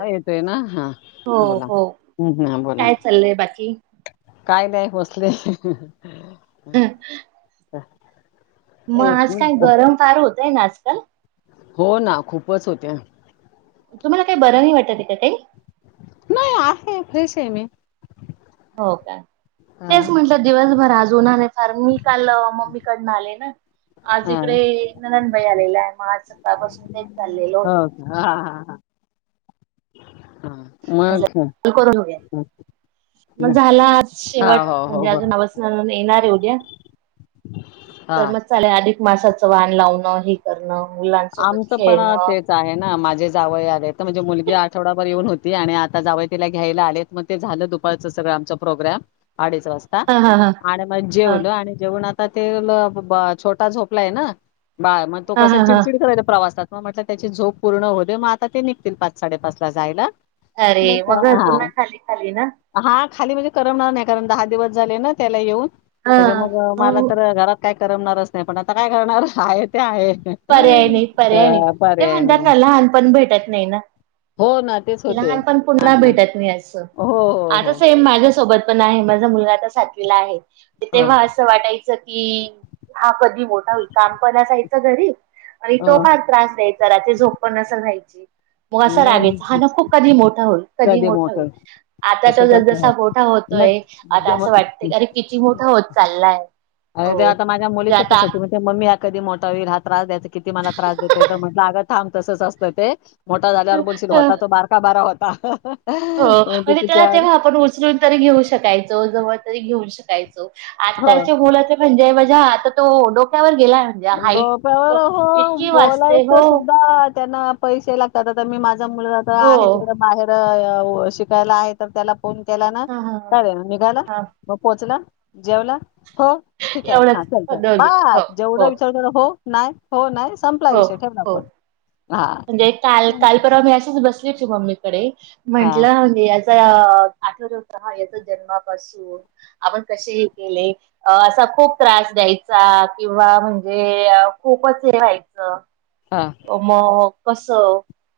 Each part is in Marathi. हा येतोय ना हा हो बोला हो हम्म हा बोला काय चाललंय बाकी काय नाही बसले हम म आज काय मिनिट गरम फार होत तय ना आजकाल. हो ना खूपच होतय. तुम्हाला काही बरं नाही वाटतय टतय. नई फ्रेश आहे मी. हो काय हा तेच म्हटलं दिवसभर आ [unintelligible] कारण मी काल मम्मीकडन आले ना. आज हा इकडे नंदण बाई आलेल्या आहे मग आज सकाळपासून तेच चाललेल होतं. हो का? हा [unintelligible] [unintelligible] मग मासाचं हा हो हो ब हा वान लावणं हे करणं मुलांसोबत आमचं खेळणं पणअ तेच आहे ना माझे जावई आले आहे आहेत तर म्हणजे मुलगी आठवडाभर येऊन होत ती आणि आता जावई तीला घ्यायला आलेत मग ते झालं दुपारचं सगळं आमचा प्रोग्राम अडीच वाजता हा हा हा आणि मग हा जेवल आणि जेवणात आता ते ल बा छोटा झोपलाय ना. बाळ मग तो हा कसा हा हा चिडचिड करायचा प्रवासात. मग म्हटलं त्याची झोप पूर्ण होऊदे मग आता ते निघतील पाच साडेपाच ला जायला. अरे म्हटलं त- मग घर पुन्हा हा खाली खाली ना. हा खाली म्हणजे करमणार नाही कारण दहा दिवस झाले ना त्याला येऊन. हा त्याच्या मग मला मग तर घरात काय करमणारच नाही पण आता काय करणार आहे ते आहे पर्याय नाही पर्याय नाही अ ते पर्याय म्हणतात नाही ना लहानपण भेटत नाही ना हो ना तेच होते लहानपण ह पुन्हा ह भेटत नाही असं हो हो आता हो सेम माझ्यासोबत पण आहे माझा मुलगा आता साातवीला आहे. हो तेव्हा असं वाटायचं की हा कध धी मोठा होईल काम करण्यासाठी घरी आणि अ, तो अ, फार त्रास द्याय रात्री झोप पण नसेल व्हायची. मग असा राग यायचा हा न खूप कधी मोठा होईल कधी मोठा होईल आता तस तसच असत जसा मोठा मग होतोय आता ज- असं वाटतय की अरे किती मोठा होत चाललाय अरे ते हो आता माझ्या म्हणजे मुलीचं आता कसं ती म्हणती मम्मी आत कधी मोठा होईल त्रास द्यायचा किती मला त्रास देतोय तर म्हटलं आवर थांब तसंच असतं ते मोठा झाल्यावर बोलशील होता तो बारका बरा होत ह हा ह हो म्हणजे त्याला तेव्हा त्याला आपण उचलून तरी घेऊ शकाल तू जवळजवळ तरी घेऊन शिकायचो हो आत्ताचे बोल असे पण जे म्हणजे हा आता तो डोक्यावर गेलाय म्हणजे हाईट डोप्यावर हो इतकी वाचते हो बोलायचं सुद्धात त्यांना पैसे लागतात आता मी माझ मुलगा तर हो आहे तिकडे बाहेर अहो शिकायला आहे तर त्याला फोन केला ना ह ह काय झालं निगाला ह मग पोचला जेवला हो ठीक आहे हा एवढंच चल चल दोन मिनिट हो बाय जेवढा हो होणार होणार हो हो म्हणजे काल काल परवा मी असच बसले जायचे मम्मीकडे हा म्हंटल होऊ द्या आज आ आठ हा येतो जन्मापासून हो आपण कसे हे केले असा खूप त्रास द्यायचा किंवा म्हणजे खूपच हे व्हाय च. हा [unintelligible] कस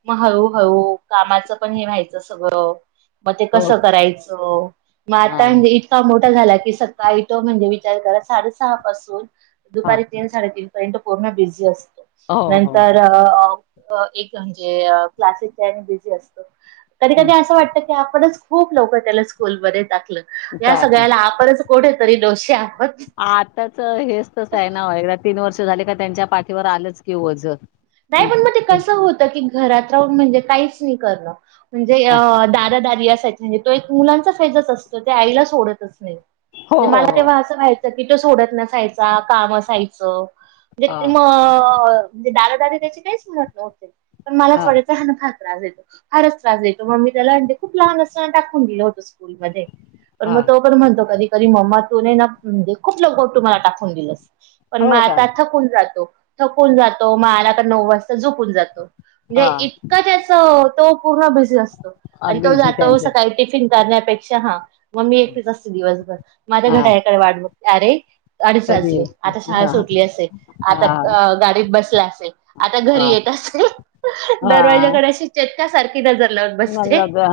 मग हळूहळू कामाचं पण हे व्हायचं सगळं मग ते हो कसं करायचं मग हा आता हेच काम अभ्यास झाल की सकाळी तो विचार करायचा साडेसहा पासून हा दुपारी तीन साडेतीन काय तो पूर्ण बिझी असतो हो हो. तर एक म्हणजे क्लासेस च्या ह्यान बिझी असतो. कधी हम्म कधी असं वाटत की आपणच खूप लोक त्याला स्कूलमध्ये टा या चालेल सगळ्याला आपणच कोठ तरी डोशी आताच हेच तस आहे ना व तीन वर्ष झाले का त्यांच्या पाठीवर आलंच कि ओझ नाही पण मग ते कसं होत की घरात म्हणजे काहीच नाही करण म्हणजे ह अ दादा दारी अस म्हणजे तो एक मुलांचा फैजच असतो ते आईला सोडतच नाही. हो म्हणजे हो मला हो तेव्हा असं व्हायचं ति तो सोडत नसायचा काम असायचं हा जिथ म म्हणजे दारा दारी त्याची काहीच मत नव्हते पण मलाच वाटायचं हा ना फार त्रास देतो. फारच त्रास देतो मम्मी त्याला आणते खूप लहान असं टाकून दिलं होतं स्कु स्कूल मध्ये पण मग हा तो पण म्हणतो कधी तरी मम्मा तु ना म्हणजे खूप लवबट तुम्हाला टाकून दिलंस. पण मग हो का आता थकून जातो. थकून जातो म आला नऊ वाजता झोपुन जातो. म्हणजे हा इतकं त्याच तो पूर्ण बीझी असतो आणि तो बीजी जातो त्यांचे सकाळी टिफिन करण्यापेक्षा हा मग मी एकटीच असते दिवसभर माझा हा घड्याळाकडे वाट बघते, अरे अडीच कधी वाजले येईल? आता शाळा हा सुटली असेल, हा आता गाडीत बसला असेल घरी हा येत असतो हा दरवाज्याकडे अशी का सार मला ब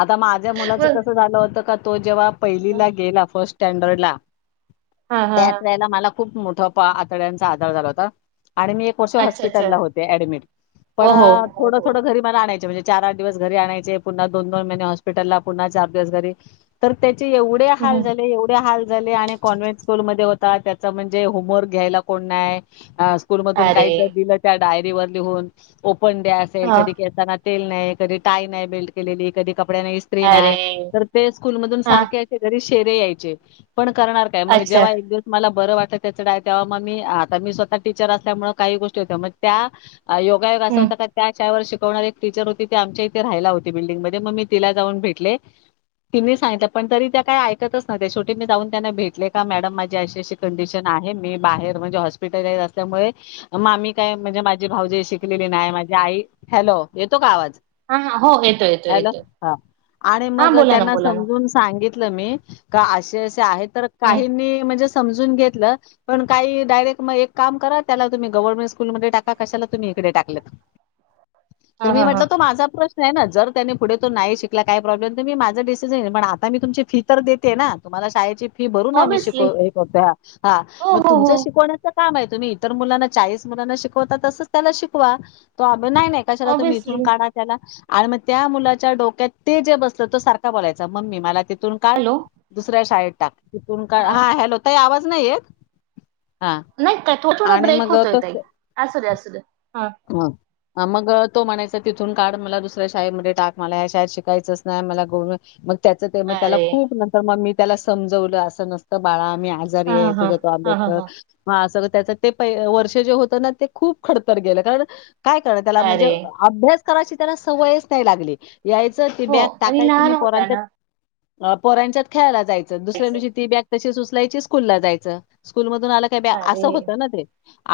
आता माझ्या मुलाच मग कसं झालं होतं का तो जेव्हा पहिलीला गेला फर्स्ट स्टॅडर्डला हा हा त्याच हा वेळेला मला खूप मोठा पा आतड्यांचा आजार झाला होता. आणि मी एक वर्ष अच्छा अच्छा हॉस्पिटलला होते ऍडमिट पण ओहो थोडं थोडं ओहो घरी मला आणायच म्हणजे चार आठ दिवस घरी आणायचे पुन्हा दोन दोन महिने हॉस्पिटलला पुन्हा चार दिवस घरी तर ते ते एवढे हाल झाले एवढे हाल झाले आणि कॉन्व्हेंट स्कूल मध्ये होता त्याचा म्हणजे होमवर्क घ्यायला कोण नाय. ह स्कूल मधून काही अरे तर दिलं त्यात डायरीवर लिहून फनडे असेल हा कधी केसाना तेल नाय कधी टाय नाय बेल्ट केलेली कधी कपड्यांना इस्त्री अरे नाय तर ते स्कूल मधुन हा सारखे शेरे यायचे पण करणार काय मग अच्छा जेव्हा एक दिवस मला बर वाट त्याच डाय तेव्हा म मी आता मी स्वतः टीचर असल्यामुळे काही गोष्टी होत्या म त्या योगायोग असा हम्म होता का त्या चार वर्ष कवणारे एक टीचर हो तिथे आमच्या इथे राहायला होते बिल्डिंग मध्ये मग मी तिला जाऊन भेटले तिनी सांगितलं पण तरी त्या काय ऐकतच नव्हत्या शेवटी मी जाऊन त्यांना भेटले का मॅडम माझी अशी अशी कंडिशन आहे मी बाहेर म्हणजे हॉस्पिटलला येत असल्यामुळे मामी काय म्हणजे माझी भावजय शिकलेली नाय माझी आई हॅलो येतो का आवाज हा हा हो येतो येतो हॅलो येतो हा आणि हा मग बोला ना त्यांना बोला ना समजून सांगित तल मी का असे असे आहेत. तर हम्म काहीनी म्हणजे काडरे तुम् ग्हम कशा तुम्ही इडे टाक हा मी हा हा म्हटल माझा प्रश्न आहे ना जर त्यानी पुढे तो नाही शिकला काय प्रॉब्लेम तर मी माझं डिसिजन पण आता मी तुमची फी तर देते ना तुम्हाला शाळे ही भरून आम्ही ऑब्विसली शिकभ्या हा हो मग हो हो तुमचा शिकवण्याचा का मा आहे तुम्ही इतर मुलांना चाळीस मुलांना शिकवता तसच त्याला शिकवा तो नाही कशाला तु् ऑब्विसली काढा त्याला आणि मग त्या मुलाच्या डोक्यात ते जे बसलं तो सारखा बोलायचा मम्मी मला का हॅलो दुसऱ्या शाळेत तक तिथून का हा हॅलो त आवाज नाही येत हा नाही काय थोडा थोडा आणि ब्रेक होतोय ताई असं असत दे हा कोण मग तो म्हणायचा तिथून काढ मला दुसऱ्या शाळेमध्ये टाक मला ह शाळेत शिकायचंच नाही मला गो मग त्याच ते मग त्याला अरे खूप नंतर मग मी त्याला समजवलं असं नसतं बाळाा मी हा आजारी हा आहेझ हा हा तो हा अस त्याच ते प वर्ष जे होत ना ते खूप खडतर गेलं हण काय करा त्याला म्हणजे अरे अभ्यास कराची त्याला सवयच नाही लागली यायचं ती हो बॅग आणि टाकायची लहान नाही होता पोरांच्या ना अ पोरांच्यात खेळायला यच दुऱ्या दिवशी ती बॅग तशीच उचलायच स्कूल ला जायचं स्कूल मधून आला का ब अरे असं होत ना ते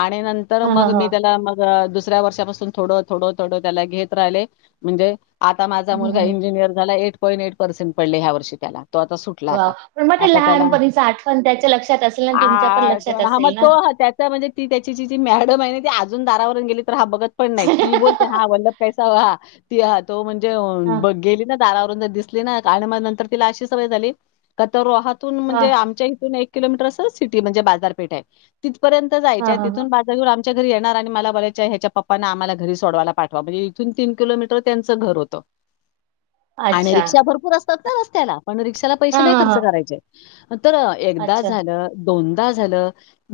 आणि नंतर हा हा मग हा मी त्याला मग दुसऱ्या वर्षापासून थोड थोडं थोडं त्याला घेत राहिले म्हणजे आता माझा मुलगा हम्म इंजिनियर झाला एट पॉईंट एट पर्सेंट पडले ह्या वर्षी त्याला तो आता सुटला वाव आता पण मग ते आता त्याला लहानपणीच आठवण त्याच्या लक्षात असेल ना आ तुमच्या पण लक्षात ह मग असेल ना तो त्याचा म्हणजे ती त्याची जी जी मॅडम आहे ना ते आज - - इथून दारावरुन गे - - हा बघत पन नाही. ती बोलते हा [unintelligible] ा हा तो म्हण हा - - ब गेली ना दारावरून दि तिला अशी सवय झाली. का तरु [unintelligible] इथून हा म्हणजे आमच्या इथून एक - - किलोमीटर असं सिटी म्हणजे बाजारपेठ हाय ती - - तिथपर्यंत हा जायच्या हा हा तिथून भाज्या घेऊन आ - - च्या घरी येणार आणि - - मला बोलायच्या ह्याच्या पप्पाना आम्हाला घरी सोडवायला पाठवा. म्हणजे इथून तीन किलोमीटर त्यांचं घर होतं. आणि अच्छा रिक्षा भरपूर अस - - फक्त रसत्याला - - पण रिक्षाला हा पैसे नाही हा खर्च हा करायचे. ह तर एकदा अच्छा झालं - - दोनदा झालं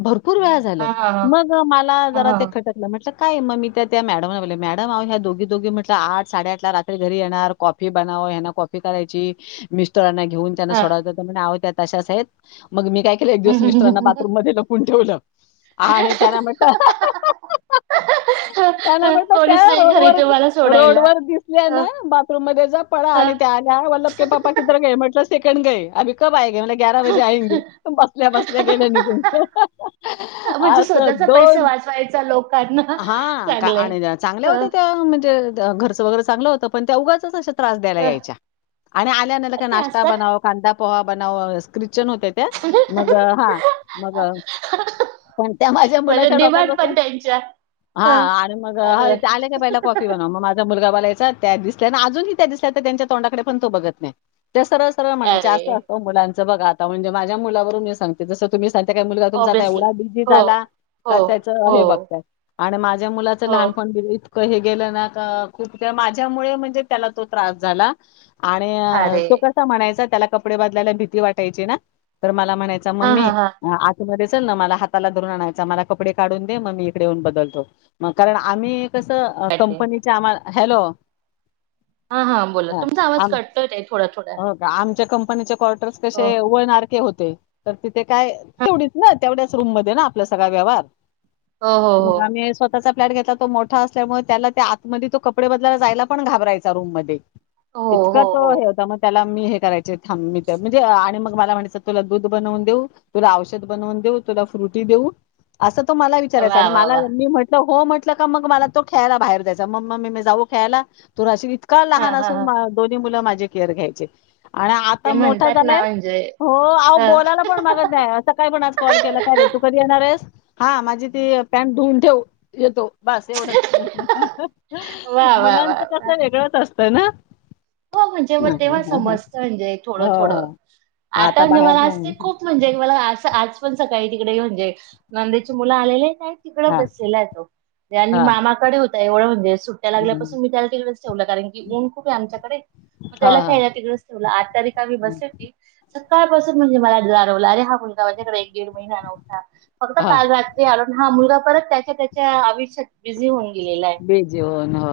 भर--. पूर वेळा हा झालं हा मग मला हा जरा हा ते - हा - म्हटलं काय मी त्या त्या मॅडम ला बोलो मॅडम आओ या दोघी दोघी म्हटलं आठ साडे आठ ला रात्री घरी येणार ‌कॉफी बनव यांना कॉफी करायची मिस्ट राना घेउन त्यांना हा सोडवाय जातो म्हणे आओ त्या - - तशाच हैत मग मी काय केलं एक दिवस मिस्टराना हम्म. बाथरूम मध्ये लपवून ठेवलं. आणि त्याना म्हटलं. त्याना म्हणटल त्या कोणीच नाही घरी रोडवर तुम्हाला सोडायला रोडवर दिसल्या ह ना बाथरूम मध्ये जा पळा ह आणि त्या आल्या वल्लभ के पा्पा किधर गऐ म्हटलं. सेकंड गए अभी कब आय मी म्हणटल ग्यारा बजे आएगें बसल्या बसल्या गेल्या निघून म्हणजे अस स्वतःचा पैसा दोन - - वाचवायचा लोकांना हा का चांगलंय. आणि चांगल्या होत्या त्या म्हणजे घर - - नवरा चांगला होता पण त्या उगाच अश्या त्रास द्यायला अह, यायच्या आणि आल न आल्या की ते नाश्ता असतात. बनव कांदाप पोहा बनव खि ख्रिश्चन होत्या त्या मग हा मग पण त्या माझ्या म्हणजे मुलाच्या डोक्यात डिमांड पण बसून- त्यांच्या - हा हं आणि मग चांगलंय. ह आले का पहिला कॉफी बनव मग माझा मुलगा बोला त्या दिस त्यांना अजूनही त्या दिसल्या त्यांच्या तोंडाकडे पण तो बघत नाही त्या सरळ सरळ म्हणायचे अरे असं असतं मुलां बघा आता म्हणजे माझ्या मुलावरून मी सांगते जस तुम्ही त्या काही मुलगातून जाता ऑब्विसली एवढा बिझी हो. झाला हो का त्याचं हो हे बघ आणि माझ्या मुलाचं हो लहानपण बि कही गेलं ना का खूप माझ्यामुळे म्हणजे त्याला तो त्रास झाला आणि अरे तो कसा म्हणायचा त्याला कपडे बदलायला भीती वाटायची ना तर मला म्हणायचा हा मम्मी हा हा आतमध्ये चल ना मला हाताला धरून आणायच मला कपडे काढून दे मग म येऊन बदलतो मग कारण आम्ही कसं कळते. कंपनीच्या आम्हाला हॅलो हा हा बोला तुमचा आवाज कटतोय ताई थोडा थोडा कोर्टर्स हो कसे वन आर के होते तर तिथे काय तेवढीच ना तेवढ्याच रूम मध्ये ना आपला सगळा व्यवहार हो हो मग हो. आम्ही स्वतःचा फ्लॅट घेतला तो मोठा असल्यामुळे त्याला आतमध्ये तो कपडे बदलायला जायला पण घाबरायचा रूम मध्ये हो इतका हो तो हो हे होता मग त्याला मी त्याला हे करायचे थांब म्हणजे आणि मग तो मला म्हणायचा तुला दूध बनवून देऊ तुला औषध बनवून देऊ का फ्रुटी वा आणि वा मला वा मी म्हटलं हो म्हटलं का मग मला तो खेळायला बाहेर जायचा मग मम्मी मी जाऊ खेळायला तु इतका हा लहान हा असून हा दोन्ही मुलं माझी केअर घ्यायचे आणि ते आता मोठा म्हणतात ना झालाय म्हणजे हो आता बोलायला पण मागत नाही आज सकाळी पण ह कॉल केला काय रे तू कधी येणार आहेस हा माझी ती पॅन्ट धुवून ठेव येतो बस एवढच वा वा वा मुलांचं वा. कसं वेगळंच असत असतं ना हो म्हणजे मग तेव्हा समजत म्हणजे हो, थोडं थोडं हो. आता म्हणजे बाहेर मला असते नाही. खूप म्हणजे मला अस पण सकाळी तिकडे म्हणजे नंदेचे मुलं आलेले नाही तिकड हां, बसला आहे तो आणि हां. मामाकडे हो तैवड मध्येच सुट्ट्या हं. लागल्यापासून मी त्याला तिकडेचं ठेवलं कारण, की ऊन खूप आहे आमच्याक- मग त्याला हां, हां. खेळायला तिकडचं ठेवल. आता रिकामी हं. बसली होती - सकाळपासून म्हणजे मला जाणवलं, अरे हा मुलगा माझ्याकडे एक दीड महिना नव्हता, फक्त हां. काल रात्री आलो. हा मुलगा परत त्याच्या -त्याच्या आयुष्यात बिझी होऊन- गेलेला आहे. बीजी होऊन हो.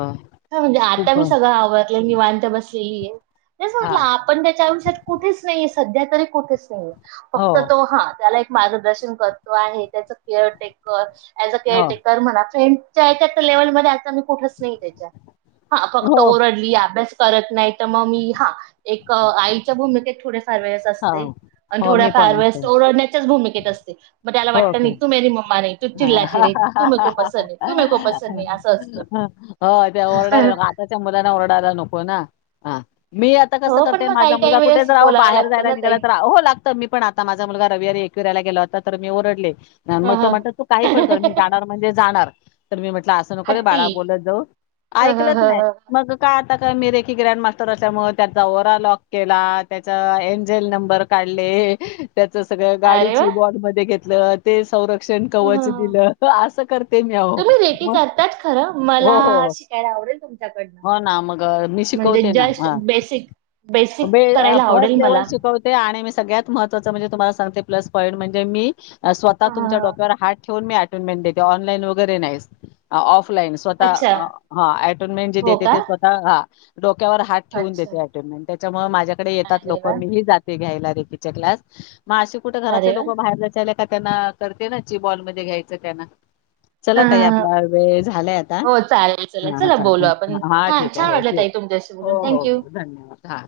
हा म्हणजे आता खूप मी सगळं आवरत- निवांत बसलेली आहे. जस म्हटलं, हां. आपण त्याच्या आयुष्यात, कुठेच नाही. सध्या तरी कुठेच नाही. हो, फक्त तो, हा, त्याला एक मार्गदर्शन करतो आहे. त्याच केअर टेकर. ऍज हो, केअरटेकर म्हणा. फ्रेंड च्या एकच लेवल मध्ये आता मी - कुठेच नाही त्याचा हा फक्त हो. ओरडली, अभ्यास. करत नाही त मग मी हा. एक आईच्या भूमिकेत फार वेळेस असते हां. आणि हो, थोड्या मी फार पण असते. वेळेस त ओरडण्याच्या च भूमिकेत असते मग त्याला हो वाटत नाही का? तू मेरी मम्मा नही, तू हां. चिल्लाती रेहती, तू मेरे को पसंद नही, तु मेरे कॊ पसंद नही अस हा, हो त्या ओरडायला असत. ह. मी आता कसं करते माझा मुलगा कुठे वेळेस जर अहो बोलावं बाहेर लागतं जाय ना निघाला ताई. तर हो लागत मी पण आता माझा मुलगा रविवारी येईल - फिरायला गेला होता, तर मी ओरडले. मग हं तो हं. म्हटला, तू काही पण कर, मी जाणार म्हणजे जाणार. तर मी म्हटलं, 'असं नको रे हट्टी. बाळा बोलत जाऊ. ' हं हं ऐकलच हं नाही, हं. मग काय - ता का मी रेकी ग्रँड मास्टर असल्यामुळे त्याचा ओरा लॉक केला त्याच- जेल नंबर काढले. त्याच सगळ्या अरे गाडीची वाह! बॉड मध्ये घेतली. तेच. संरक्षण हं कवच हं हं. दिलं. अस करते मी अहो, तुम्ही रेकी मग करतात खरं. मला हो हो. शिकायला आवडेल तुमच्याकडनं. हो ना मी म्हणजे शिकवते ना, जस्ट बेसिक अ बेसिक करायला आवडेल फर्स्ट लेवल मला. हं ते आणि मी सगळ्यात महत्वाचं म्हणजे तुम्हाला सांगते प्लस पॉईंट म्हणजे मी स्वतः हं तुमच्या हं. डोक्यावर हात ठेवून मी आची मेन्ट देते ऑनलाईन वैगरे नाही ऑफ ऑफलाईन स्वतः अच्छा. ह अटोनमेंट जे हो देते का? ते स्वतः हा. डोक्या वर हात ठेवून अच्छा. देते त्या मुळे माझी माझ्याकडे येतात अरे लोक म वाह! मीही जाते घ्यायला तच्या क्लास मग अशे कुठ अरे घरातले लोक वाह! बाहेर जायच्याय त्यांना करते नाची बॉलमध्ये घ्यायचं त्यांना चला हं तई हं हं. आपला वेळ झालाय आता हो चालेल चला. ह चला चा बोलू आपण. हा छान ठीक आहे छान हो वाटलं ठीक ताई तुमच्याशी हो बोलून. हो थँक्यू. हो धन्यवाद हा